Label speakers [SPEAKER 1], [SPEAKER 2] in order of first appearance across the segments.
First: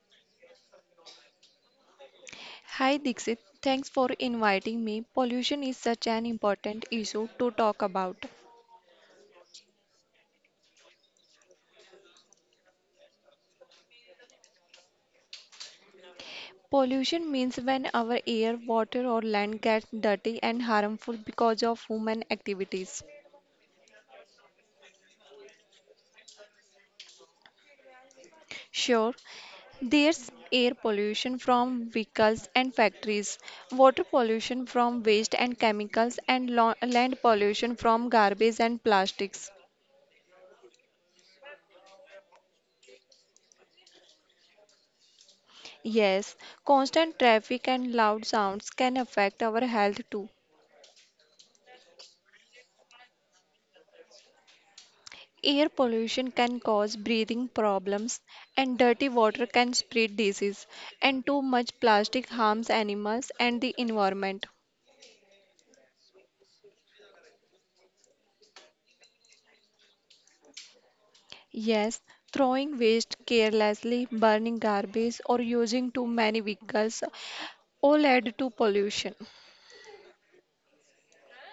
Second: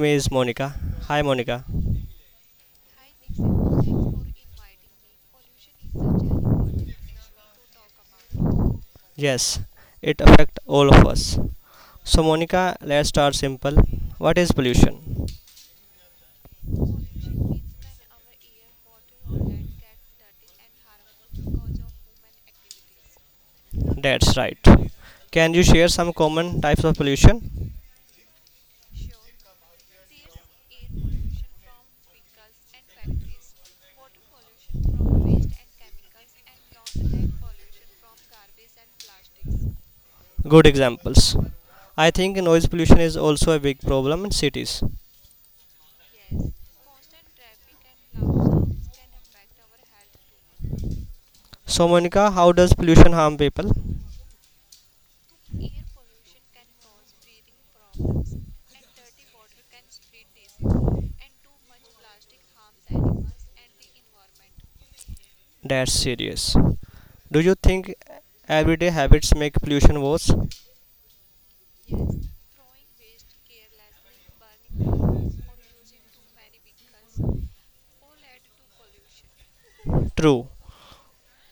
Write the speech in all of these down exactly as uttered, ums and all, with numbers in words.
[SPEAKER 1] me is Monica. Hi Monica.
[SPEAKER 2] Hi Dixit, thanks for inviting me. Pollution is such an important issue to talk about.
[SPEAKER 1] Yes, it affects all of us. So Monica, let's start simple. What is pollution?
[SPEAKER 2] Pollution means when our air, water, or land gets dirty and harmful because of human activities.
[SPEAKER 1] That's right. Can you share some common types of pollution?
[SPEAKER 2] Sure, there's air pollution from vehicles and factories, water pollution from waste and chemicals, and lo- land pollution from garbage and plastics.
[SPEAKER 1] Good examples. I think noise pollution is also a big problem in cities.
[SPEAKER 2] Yes, constant traffic and loud sounds can affect our health too.
[SPEAKER 1] So Monica, how does pollution harm people?
[SPEAKER 2] Air pollution can cause breathing problems, and dirty water can spread disease, and too much plastic harms animals and the environment.
[SPEAKER 1] That's serious. Do you think everyday habits make pollution worse?
[SPEAKER 2] Yes, throwing waste carelessly, burning garbage, or using too many vehicles all add to pollution.
[SPEAKER 1] True.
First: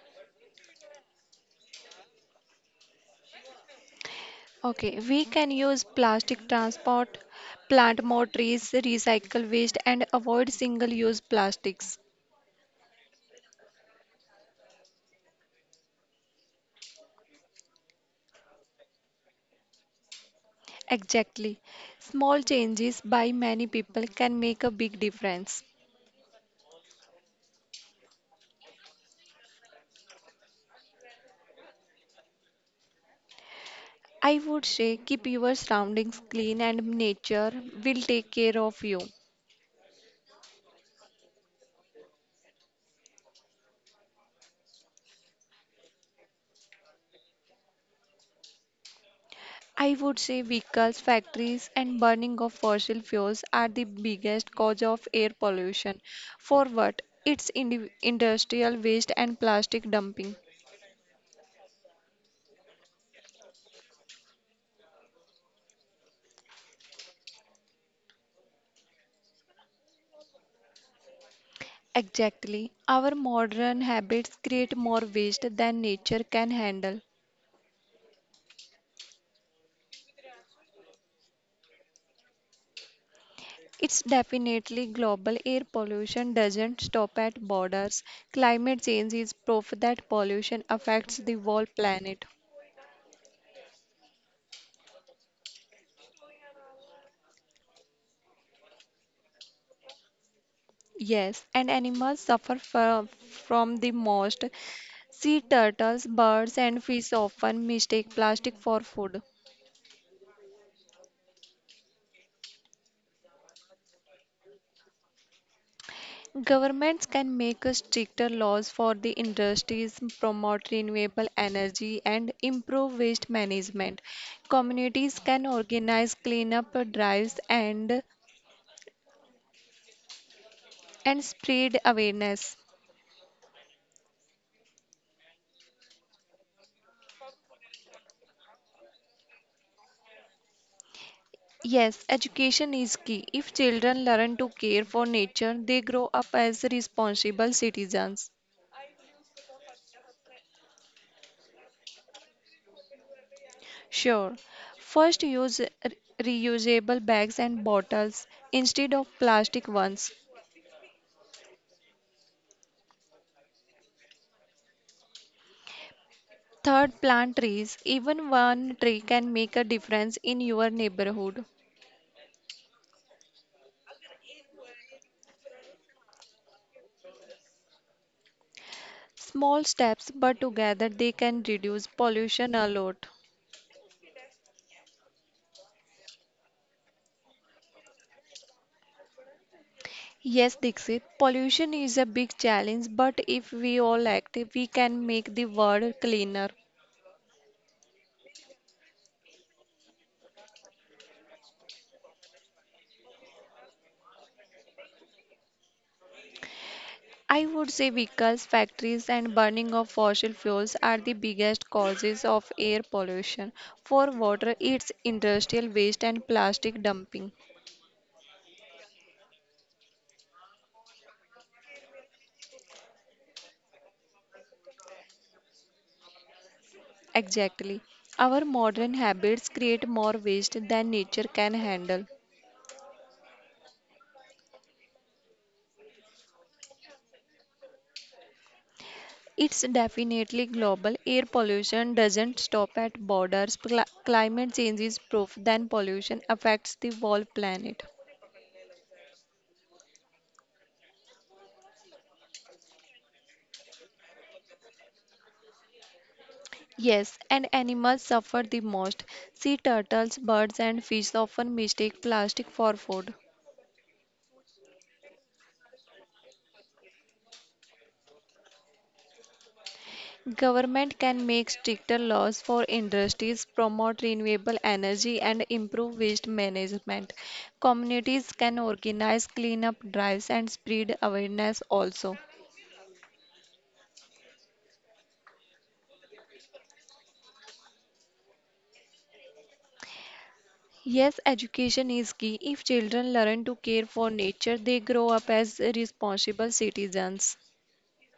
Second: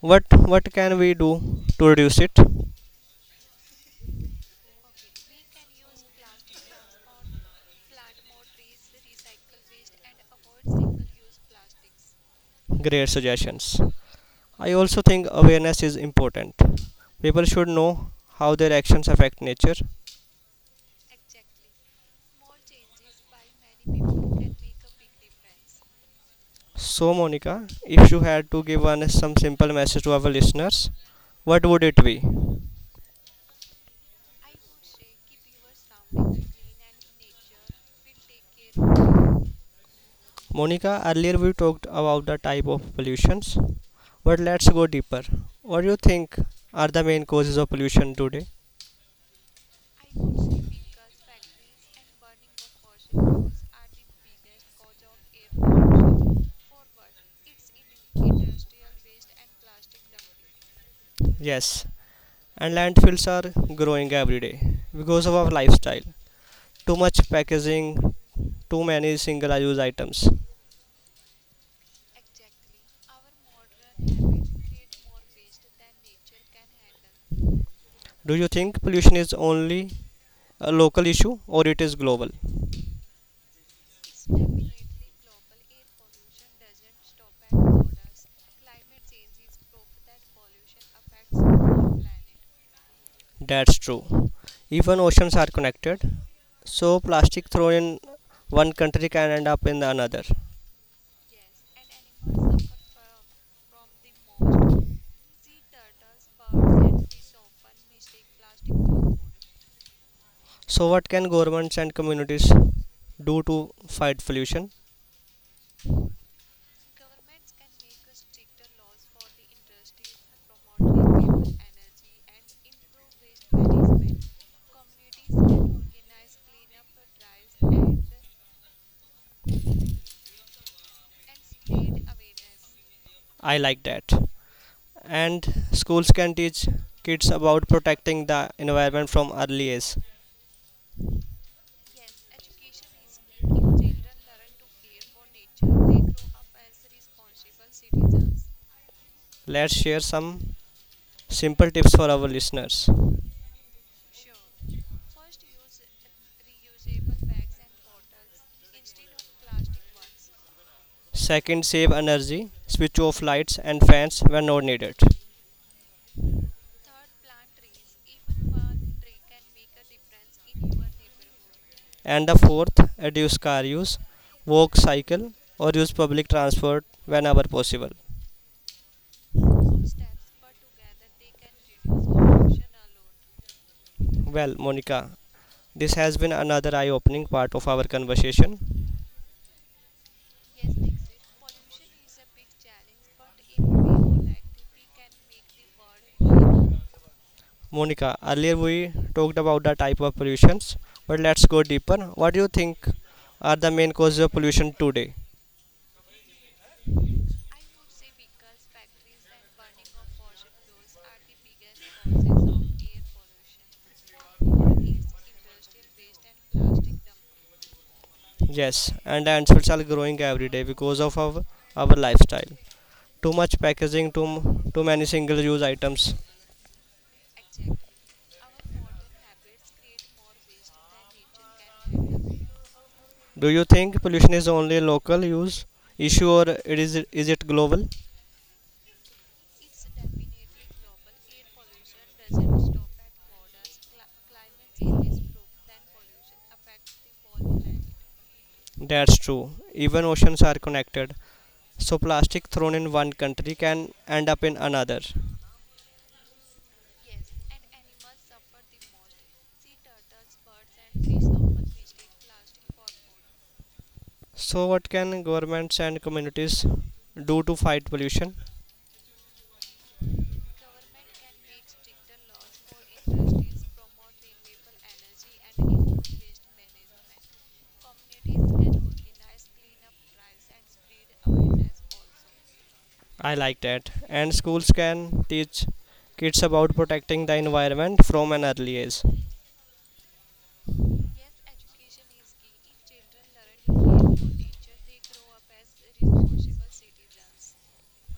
[SPEAKER 1] What what can we do to reduce it?
[SPEAKER 2] Okay, we can use plastic transport, plant more trees, recycle waste, and avoid single use plastics.
[SPEAKER 1] Great suggestions. I also think awareness is important. People should know how their actions affect nature.
[SPEAKER 2] Exactly. Small changes by many people can make a big difference.
[SPEAKER 1] So Monica, if you had to give one some simple message to our listeners, what would it be?
[SPEAKER 2] I would say keep your surroundings clean and nature will take care of you.
[SPEAKER 1] Monica, earlier we talked about the type of pollutions, but let's go deeper. What do you think are the main causes of pollution today?
[SPEAKER 2] I would say vehicles, factories, and burning of fossil fuels are the biggest cause of air pollution. For what? It's indi- industrial waste and plastic dumping.
[SPEAKER 1] Yes, and landfills are growing every day because of our lifestyle. Too much packaging, too many single use items.
[SPEAKER 2] Exactly. Our modern habits create more waste than nature can handle.
[SPEAKER 1] Do you think pollution is only a local issue or it is global?
[SPEAKER 2] It's definitely global. Air pollution doesn't stop at borders. Climate change is proof that pollution affects the whole planet.
[SPEAKER 1] That's true. Even oceans are connected. So plastic thrown in one country can end up in another.
[SPEAKER 2] Yes, and animals suffer from, from the most. Sea turtles, birds, and fish often mistake plastic for food.
[SPEAKER 1] So what can governments and communities do to fight pollution?
[SPEAKER 2] Governments can make stricter laws for the industries, promote renewable energy, and improve waste management. Communities can organize cleanup drives and and spread awareness.
[SPEAKER 1] I like that. And schools can teach kids about protecting the environment from early age.
[SPEAKER 2] Yes, education is key. If children learn to care for nature, they grow up as responsible citizens.
[SPEAKER 1] Let's share some simple tips for our listeners.
[SPEAKER 2] Sure. First, use re- reusable bags and bottles instead of plastic ones.
[SPEAKER 1] Second, save energy, switch off lights and fans when not needed.
[SPEAKER 2] Third, plant trees. Even one tree can make a difference in your neighborhood.
[SPEAKER 1] And the fourth, reduce car use, walk, cycle, or use public transport whenever possible.
[SPEAKER 2] Small steps, but together they can reduce pollution a lot.
[SPEAKER 1] Well, Monica, this has been another eye opening part of our conversation.
[SPEAKER 2] Yes, Dixit, pollution is a big challenge, but if we all act, we can make the world cleaner.
[SPEAKER 1] Monica, earlier we talked about the type of pollutions, but let's go deeper. What do you think are the main causes of pollution today?
[SPEAKER 2] I would say vehicles, factories, and burning of fossil fuels are the biggest causes of air pollution. For water, it's industrial waste and plastic dumping.
[SPEAKER 1] Yes, and the answers are growing every day because of our, our lifestyle. Too much packaging too, too many single use items.
[SPEAKER 2] Exactly. Our modern habits create more waste than nature can handle.
[SPEAKER 1] Do you think pollution is only a local use issue or it is is it global?
[SPEAKER 2] It's definitely global. Air pollution doesn't stop at borders. Cli- climate change is proof then pollution affects the whole planet.
[SPEAKER 1] That's true. Even oceans are connected. So plastic thrown in one country can end up in another.
[SPEAKER 2] Yes, and animals suffer the most. Sea turtles, birds, and fish often mistake plastic for food.
[SPEAKER 1] So what can governments and communities do to fight pollution?
[SPEAKER 2] Government can make stricter laws for industries, promote renewable energy, and improve waste management. Communities can organize cleanup drives and spread awareness also.
[SPEAKER 1] I like that. And schools can teach kids about protecting the environment from an early age.
[SPEAKER 2] Yes, education is key. If children learn to care for nature, they grow up as responsible citizens.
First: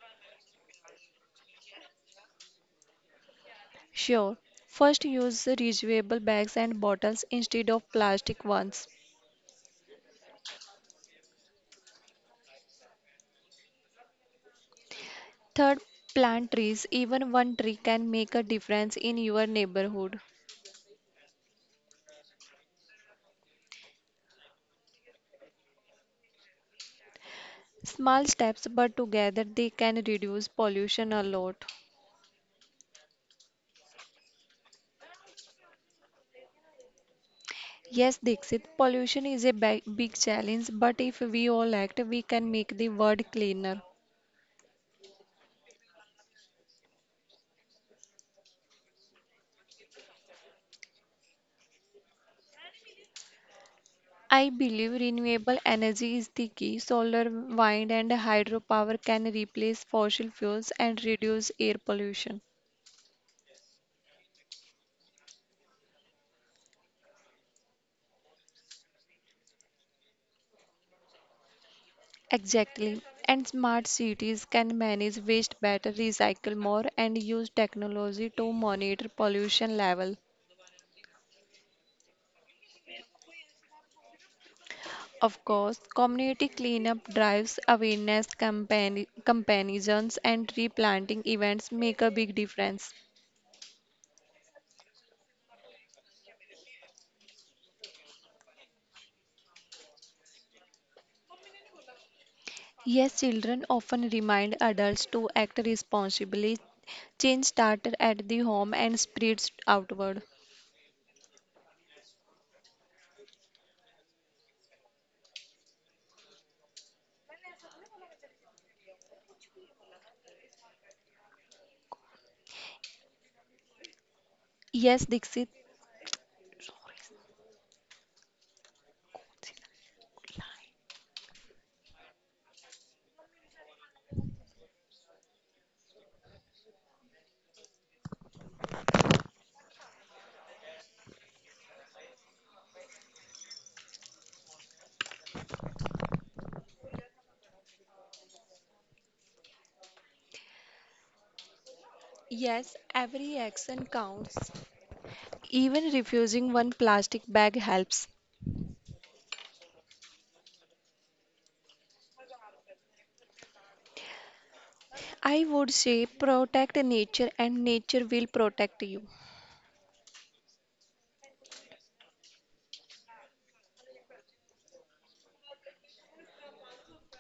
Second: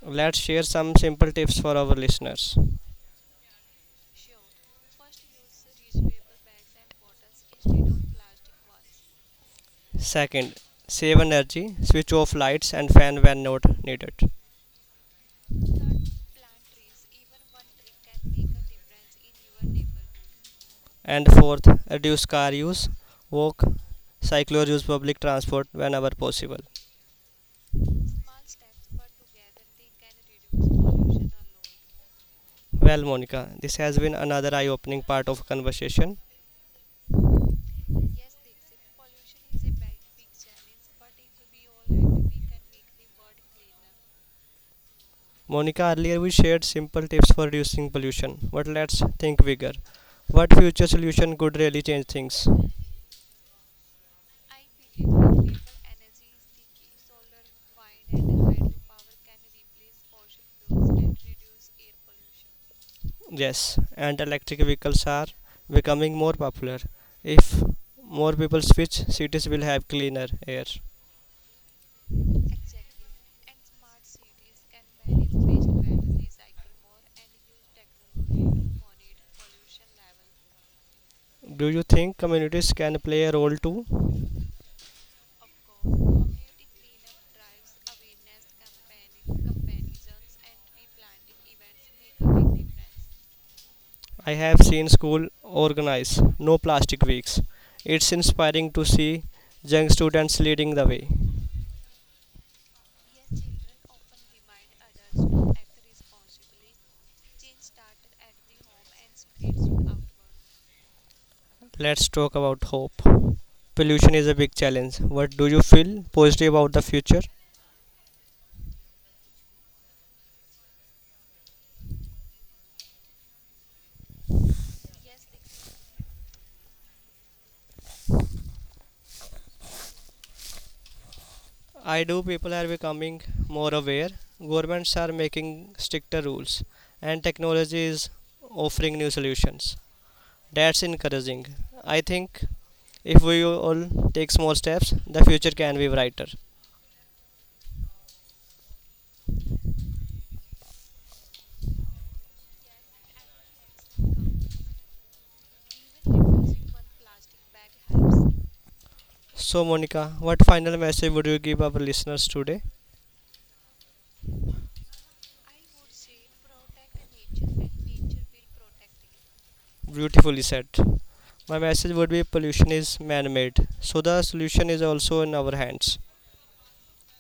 [SPEAKER 1] Let's share some simple tips for our listeners.
[SPEAKER 2] Sure, first use reusable bags and bottles instead of plastic ones.
[SPEAKER 1] Second, save energy, switch off lights and fan when not needed.
[SPEAKER 2] Third, plant trees. Even one tree can make a difference in your neighborhood.
[SPEAKER 1] And fourth, reduce car use, walk, cycle or use public transport whenever possible.
[SPEAKER 2] Small steps, but together they can reduce pollution a lot.
[SPEAKER 1] Well, Monica, this has been another eye opening part of conversation.
[SPEAKER 2] Yes, Dixit, pollution is a big, big challenge, but if we all act, we can make the world cleaner.
[SPEAKER 1] Monica, earlier we shared simple tips for reducing pollution, but let's think bigger. What future solution could really change things?
[SPEAKER 2] I believe renewable energy is the key. Solar, wind, and hydropower can replace fossil fuels and reduce air pollution.
[SPEAKER 1] Yes, and electric vehicles are becoming more popular. If more people switch, cities will have cleaner air.
[SPEAKER 2] Exactly. And smart cities can manage waste better, recycle more, and use technology to monitor pollution level.
[SPEAKER 1] Do you think communities can play a role too?
[SPEAKER 2] Of course, community cleanup drives, awareness campaign, comparisons, and replanting events make a big difference.
[SPEAKER 1] I have seen school organize no plastic weeks. It's inspiring to see young students leading the way.
[SPEAKER 2] Yes, children often remind adults to act responsibly. Change started at the home and spreads outward.
[SPEAKER 1] Let's talk about hope. Pollution is a big challenge. What do you feel positive about the future?
[SPEAKER 2] Yes, Dixit.
[SPEAKER 1] I do. People are becoming more aware. Governments are making stricter rules and technology is offering new solutions. That's encouraging. I think if we all take small steps, the future can be brighter.
[SPEAKER 2] Yes, every action counts. Even refusing one plastic bag helps.
[SPEAKER 1] So, Monica, what final message would you give our listeners today?
[SPEAKER 2] I would say protect nature and nature will protect you.
[SPEAKER 1] Beautifully said. My message would be pollution is man made, so the solution is also in our hands.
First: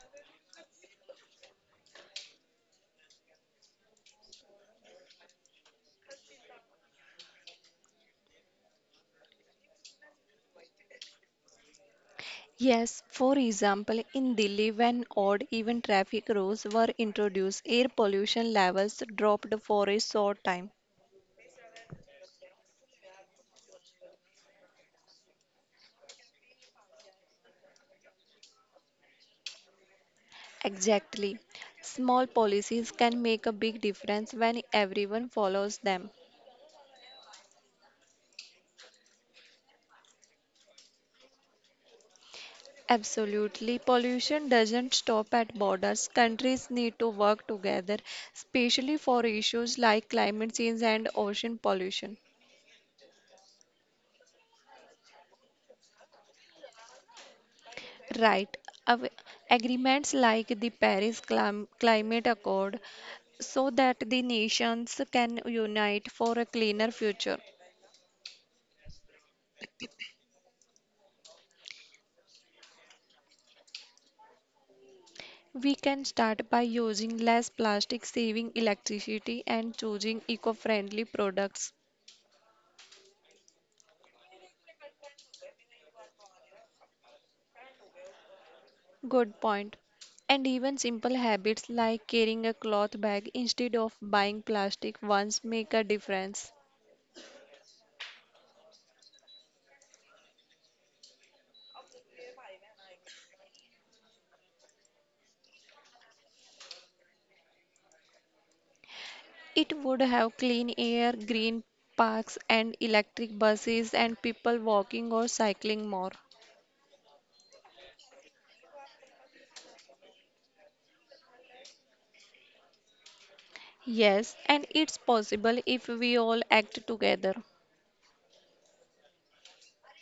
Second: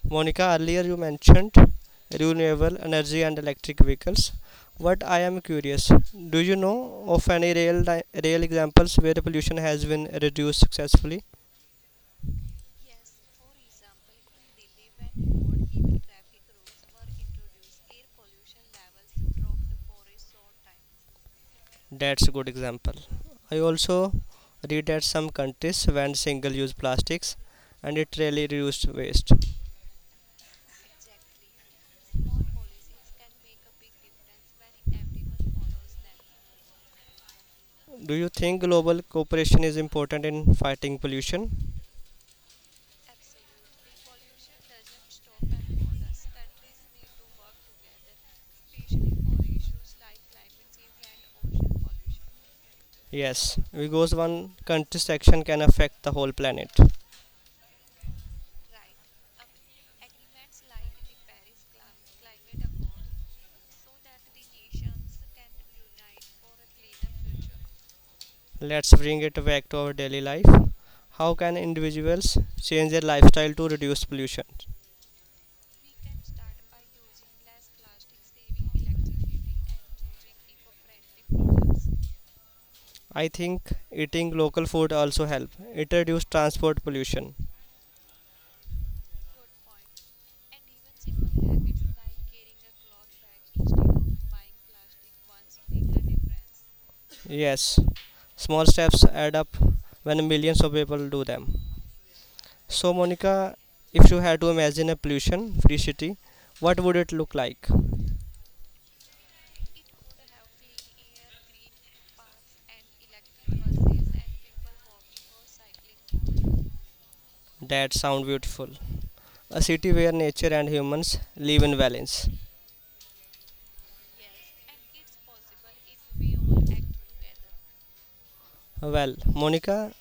[SPEAKER 1] Monica, earlier you mentioned renewable energy and electric vehicles. What I am curious, do you know of any real, real examples where the pollution has been reduced successfully?
[SPEAKER 2] Yes, for example, in Delhi, when odd even traffic rules were introduced, air pollution levels dropped for a short time.
[SPEAKER 1] That's a good example. I also read that some countries banned single use plastics and it really reduced waste.
[SPEAKER 2] Exactly. Small policies can make a big difference when everyone follows them.
[SPEAKER 1] Do you think global cooperation is important in fighting pollution?
[SPEAKER 2] Absolutely. Pollution doesn't stop at borders. Countries need to work together, especially for issues like climate change and ocean pollution.
[SPEAKER 1] Yes, because one country's action can affect the whole planet.
[SPEAKER 2] Right. Av- Agreements like the Paris Clim- Climate Accord so that the nations can unite for a cleaner future.
[SPEAKER 1] Let's bring it back to our daily life. How can individuals change their lifestyle to reduce pollution?
[SPEAKER 2] We can start by using less plastic, saving electricity, and choosing eco friendly products.
[SPEAKER 1] I think eating local food also helps. It reduces transport pollution.
[SPEAKER 2] Good point. And even simple habits like carrying a cloth bag instead of buying plastic ones make a difference.
[SPEAKER 1] Yes, small steps add up when millions of people do them. So Monica, if you had to imagine a pollution-free city, what would it look like?
[SPEAKER 2] It would have clean air, green parks, and electric buses, and people walking or cycling more.
[SPEAKER 1] That sounds beautiful. A city where nature and humans live in balance.
[SPEAKER 2] Yes, and it's possible if we all act together.
[SPEAKER 1] Well, Monica,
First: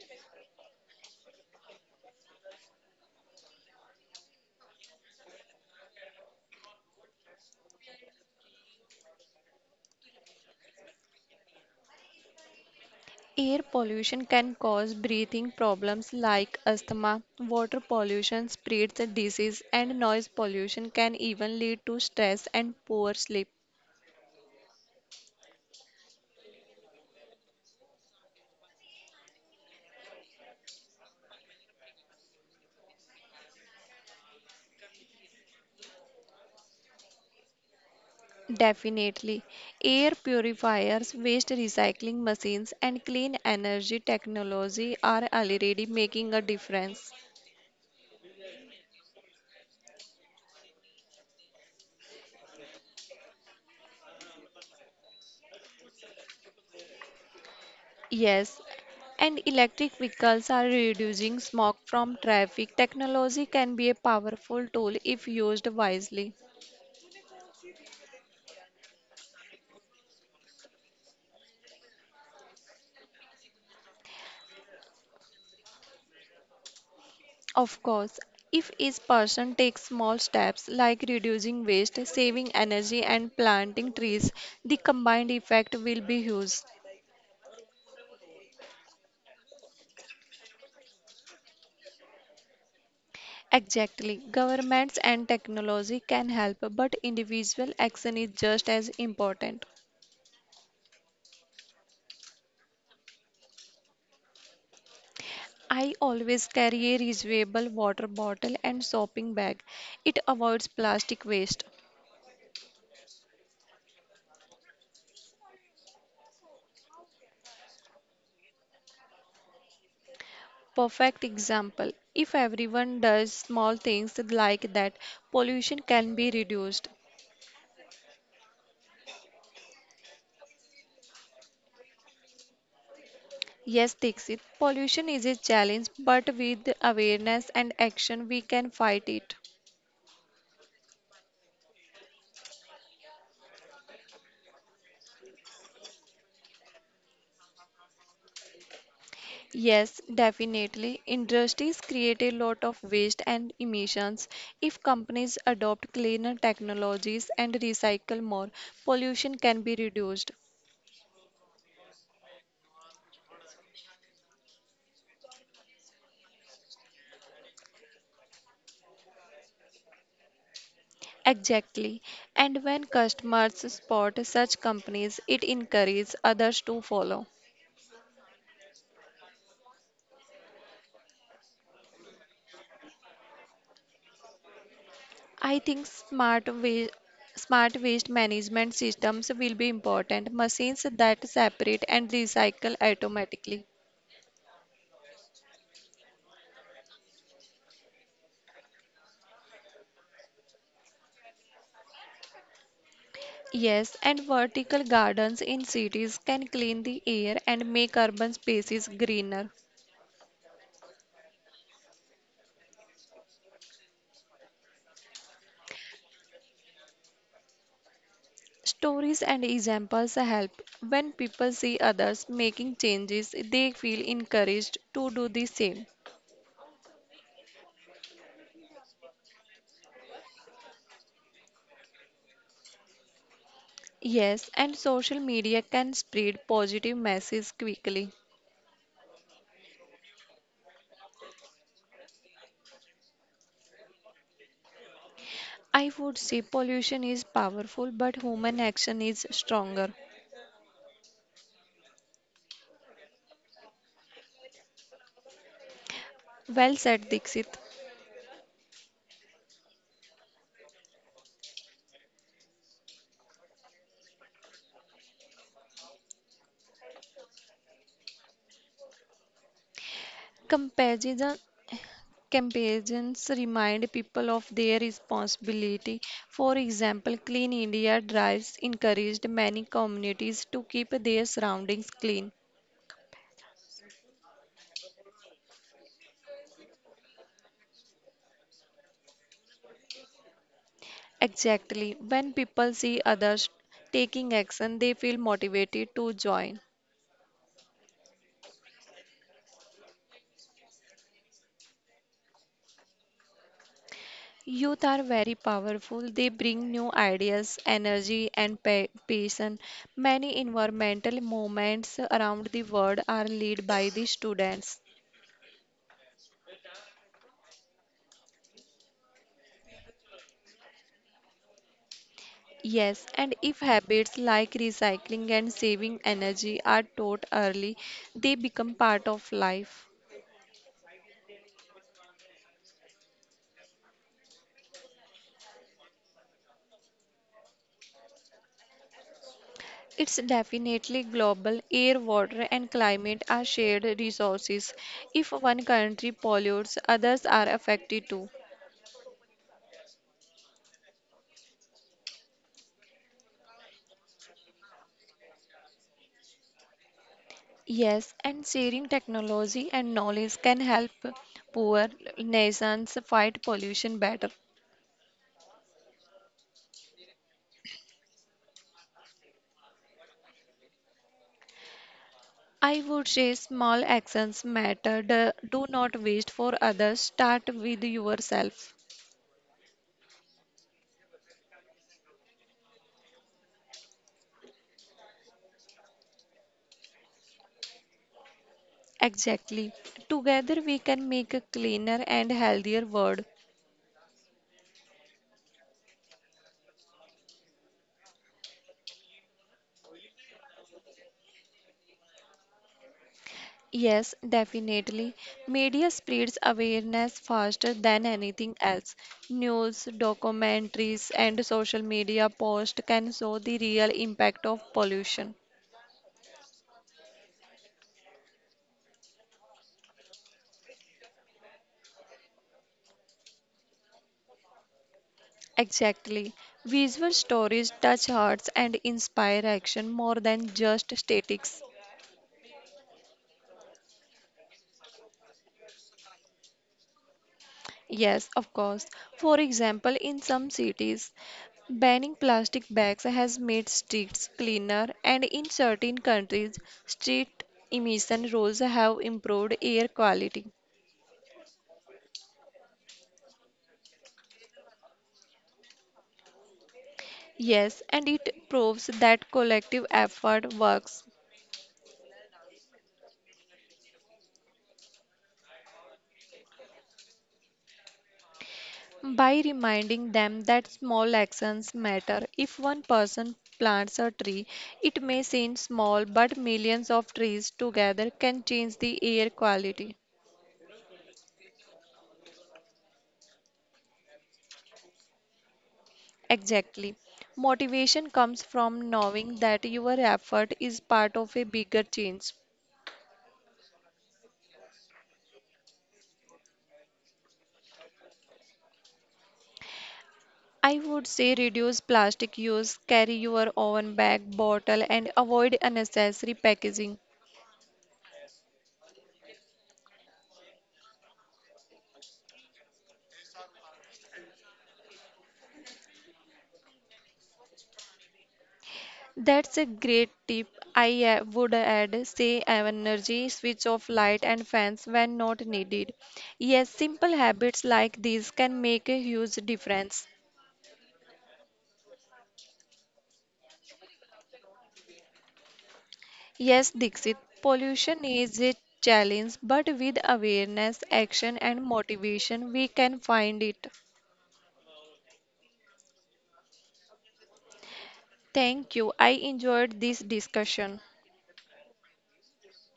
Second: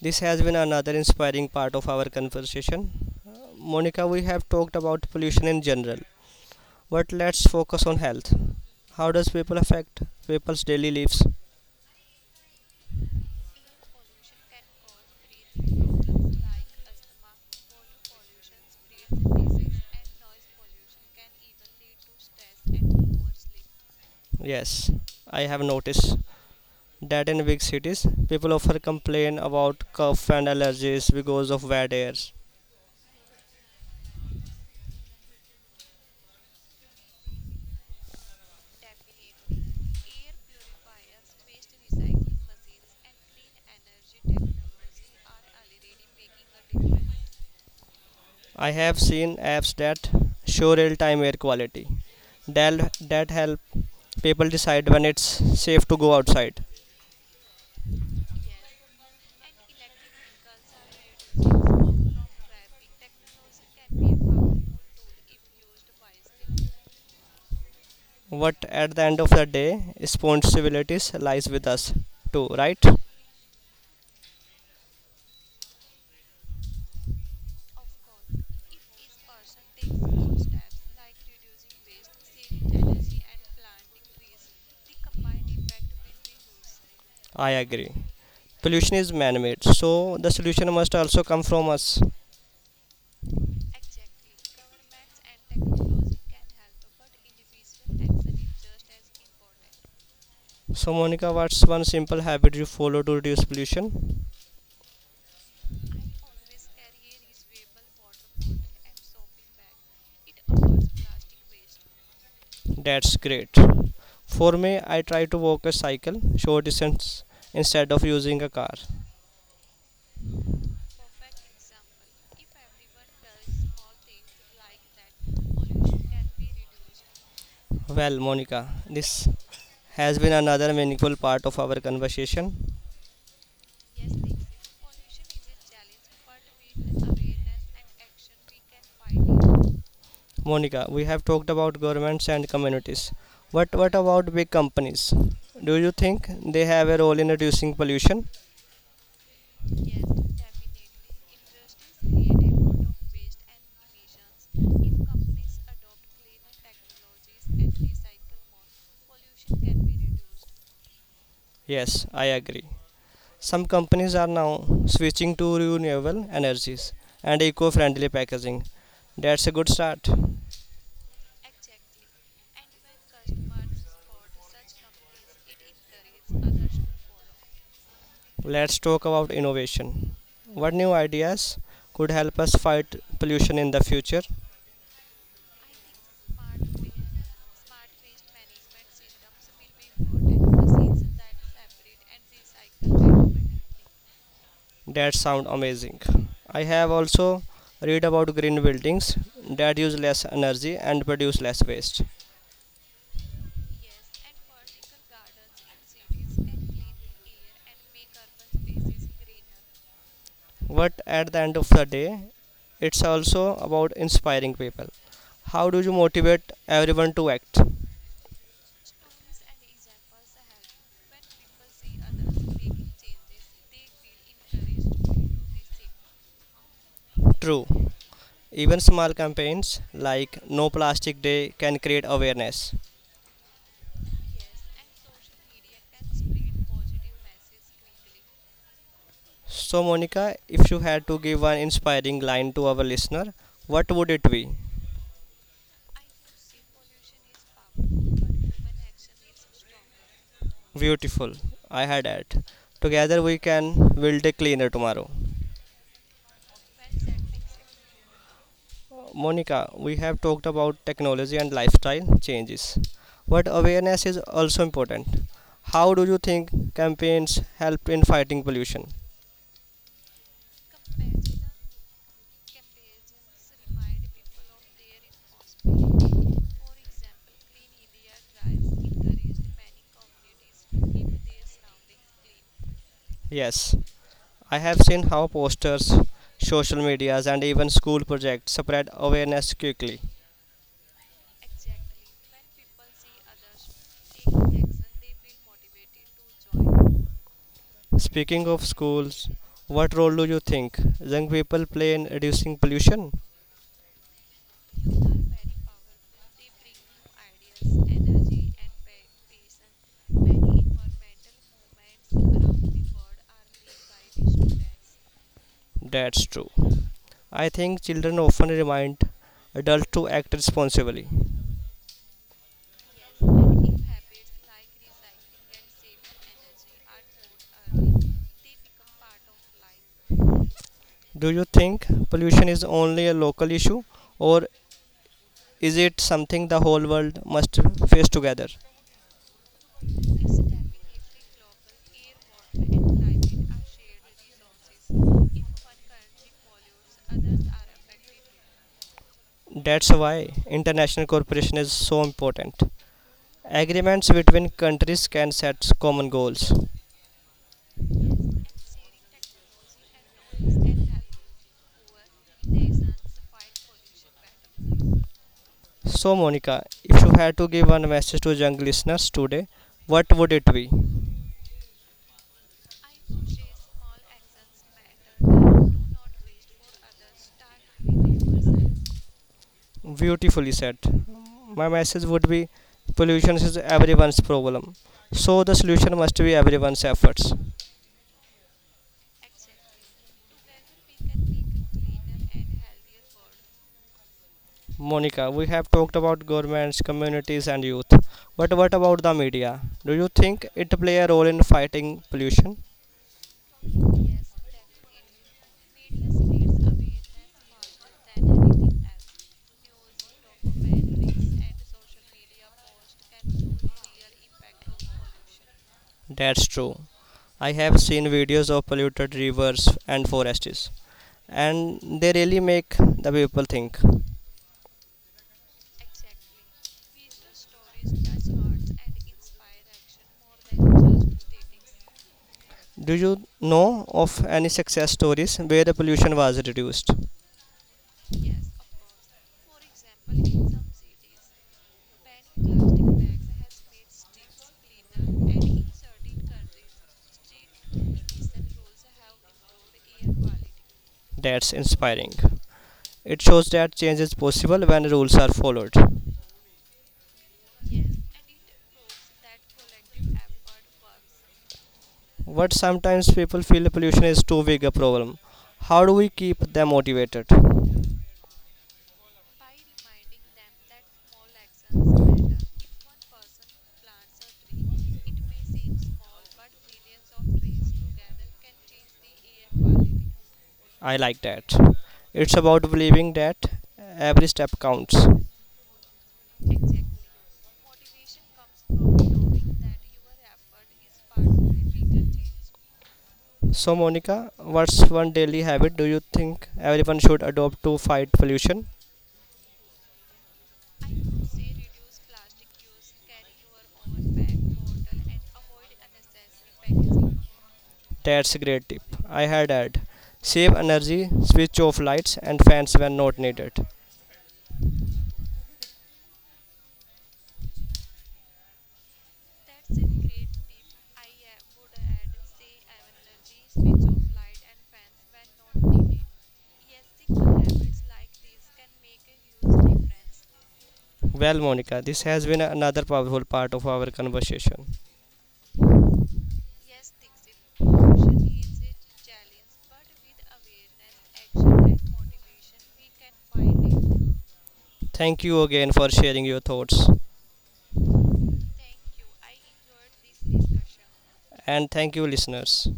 [SPEAKER 1] this has been another inspiring part of our conversation. Monica, we have talked about pollution in general, but let's focus on health. How does people affect people's daily lives?
[SPEAKER 2] Air pollution can cause breathing problems like asthma, water pollution spreads the disease, and noise pollution can even lead to stress and poor sleep.
[SPEAKER 1] Yes, I have noticed that in big cities, people often complain about cough and allergies because of bad air.
[SPEAKER 2] Definitely. Air purifiers, waste recycling machines, and clean energy technology are already making a difference.
[SPEAKER 1] I have seen apps that show real-time air quality that, that help people decide when it's safe to go outside.
[SPEAKER 2] Yes, and electric vehicles are reducing smog from traffic. Technology can be a powerful tool if used wisely.
[SPEAKER 1] But at the end of the day, responsibilities lies with us too, right?
[SPEAKER 2] Of course, if each person takes small steps like reducing waste, saving energy, and planting trees, the combined effect will be huge.
[SPEAKER 1] I agree. Pollution is man-made, so the solution must also come from us.
[SPEAKER 2] Exactly. Governments and technology can help, but individual action is just as important.
[SPEAKER 1] So Monica, what's one simple habit you follow to reduce pollution?
[SPEAKER 2] I always carry a reusable water bottle and shopping bag. It avoids plastic waste.
[SPEAKER 1] That's great. For me, I try to walk a cycle short distance instead of using a car.
[SPEAKER 2] Perfect example. If everyone does small things like that, pollution can be reduced.
[SPEAKER 1] Well, Monica, this has been another meaningful part of our conversation.
[SPEAKER 2] Yes, Dixit, pollution is a challenge, but with awareness and action, we can fight it.
[SPEAKER 1] Monica, we have talked about governments and communities. But what about big companies? Do you think they have a role in reducing pollution?
[SPEAKER 2] Yes, definitely. Industries create a lot of waste and emissions. If companies adopt cleaner technologies and recycle more, pollution can be reduced.
[SPEAKER 1] Yes, I agree. Some companies are now switching to renewable energies and eco friendly packaging. That's a good start.
[SPEAKER 2] Exactly. And when customers spot such companies, it encourages others to follow.
[SPEAKER 1] Let's talk about innovation. What new ideas could help us fight pollution in the future?
[SPEAKER 2] I think smart wa- smart waste management systems will be important, machines that separate and recycle automatically.
[SPEAKER 1] That sound amazing. I have also read about green buildings that use less energy and produce less waste.
[SPEAKER 2] Yes, and vertical gardens in cities can clean the air and make urban spaces greener.
[SPEAKER 1] But at the end of the day, it's also about inspiring people. How do you motivate everyone to act?
[SPEAKER 2] Stories and examples help. When people see others making changes, they feel encouraged to do the same.
[SPEAKER 1] True. Even small campaigns like No Plastic Day can create awareness.
[SPEAKER 2] Yes, and social media can spread positive messages quickly.
[SPEAKER 1] So, Monica, if you had to give one inspiring line to our listener, what would it be?
[SPEAKER 2] I would say pollution is powerful, but human action is stronger.
[SPEAKER 1] Beautiful. I had it. Together we can build a cleaner tomorrow.
[SPEAKER 2] Well said, Dixit.
[SPEAKER 1] Monica, we have talked about technology and lifestyle changes, but awareness is also important. How do you think campaigns help in fighting pollution?
[SPEAKER 2] Comparison, Comparisons remind people of their responsibility. For example, Clean India drives encouraged many communities to keep their surroundings clean.
[SPEAKER 1] Yes, I have seen how posters, social medias, and even school projects spread awareness quickly.
[SPEAKER 2] Exactly. When people see others taking action, they feel motivated to join.
[SPEAKER 1] Speaking of schools, what role do you think young people play in reducing pollution?
[SPEAKER 2] Youth are very powerful. They bring new ideas, energy, and pa- passion. Many environmental movements around the world are led by the students.
[SPEAKER 1] That's true. I think children often remind adults to act responsibly.
[SPEAKER 2] Yes, and if habits like recycling and saving energy are taught early, they become part of life.
[SPEAKER 1] Do you think pollution is only a local issue or is it something the whole world must face together?
[SPEAKER 2] It's definitely global. Air, water, and climate are shared resources. If one country pollutes, others are affected too.
[SPEAKER 1] That's why international cooperation is so important. Agreements between countries can set common goals.
[SPEAKER 2] Yes, and sharing technology and knowledge can help poor nations fight pollution better.
[SPEAKER 1] So Monica, if you had to give one message to young listeners today, what would it be?
[SPEAKER 2] I would say small actions matter. Do do not wait for others. Start with yourself.
[SPEAKER 1] Beautifully said. My message would be pollution is everyone's problem. So the solution must be everyone's efforts.
[SPEAKER 2] Exactly. Together we can make a cleaner and healthier world.
[SPEAKER 1] Monica, we have talked about governments, communities and youth. But what about the media? Do you think it play a role in fighting pollution?
[SPEAKER 2] Yes, definitely. Media spreads awareness faster than anything else. News, documentaries, and social media posts can show the real impact of pollution.
[SPEAKER 1] That's true. I have seen videos of polluted rivers and forests and they really make the people think.
[SPEAKER 2] Exactly. Visual stories touch hearts and inspire action more than just statics.
[SPEAKER 1] Do you know of any success stories where the pollution was reduced?
[SPEAKER 2] Yes, of course. For example, in some cities, banning plastic bags has made streets cleaner, and in certain countries, street emission rules have improved air quality.
[SPEAKER 1] That's inspiring. It shows that change is possible when rules are followed.
[SPEAKER 2] Yes, and it proves that collective effort works.
[SPEAKER 1] But sometimes people feel pollution is too big a problem. How do we keep them motivated?
[SPEAKER 2] By reminding them that small actions matter. If one person plants a tree, it may seem small, but millions of trees together can change the air quality.
[SPEAKER 1] I like that. It's about believing that every step counts.
[SPEAKER 2] Exactly. Motivation comes from knowing that your effort is part of a bigger change.
[SPEAKER 1] So, Monica, what's one daily habit do you think everyone should adopt to fight pollution?
[SPEAKER 2] I would say reduce plastic use, carry your own bag, bottle, and avoid unnecessary packaging.
[SPEAKER 1] That's a great tip. I had add save energy, switch off lights and fans when not needed.
[SPEAKER 2] That's a great tip. I uh, would add say uh, energy, switch off light and fans when not needed. Yes, simple habits like these can make a huge difference.
[SPEAKER 1] Well, Monica, this has been another powerful part of our conversation.
[SPEAKER 2] Yes, Dixit, pollution is a challenge, but with awareness, action and motivation we can find it.
[SPEAKER 1] Thank you again for sharing your thoughts,
[SPEAKER 2] Thank you. I enjoyed this discussion.
[SPEAKER 1] and thank you, listeners.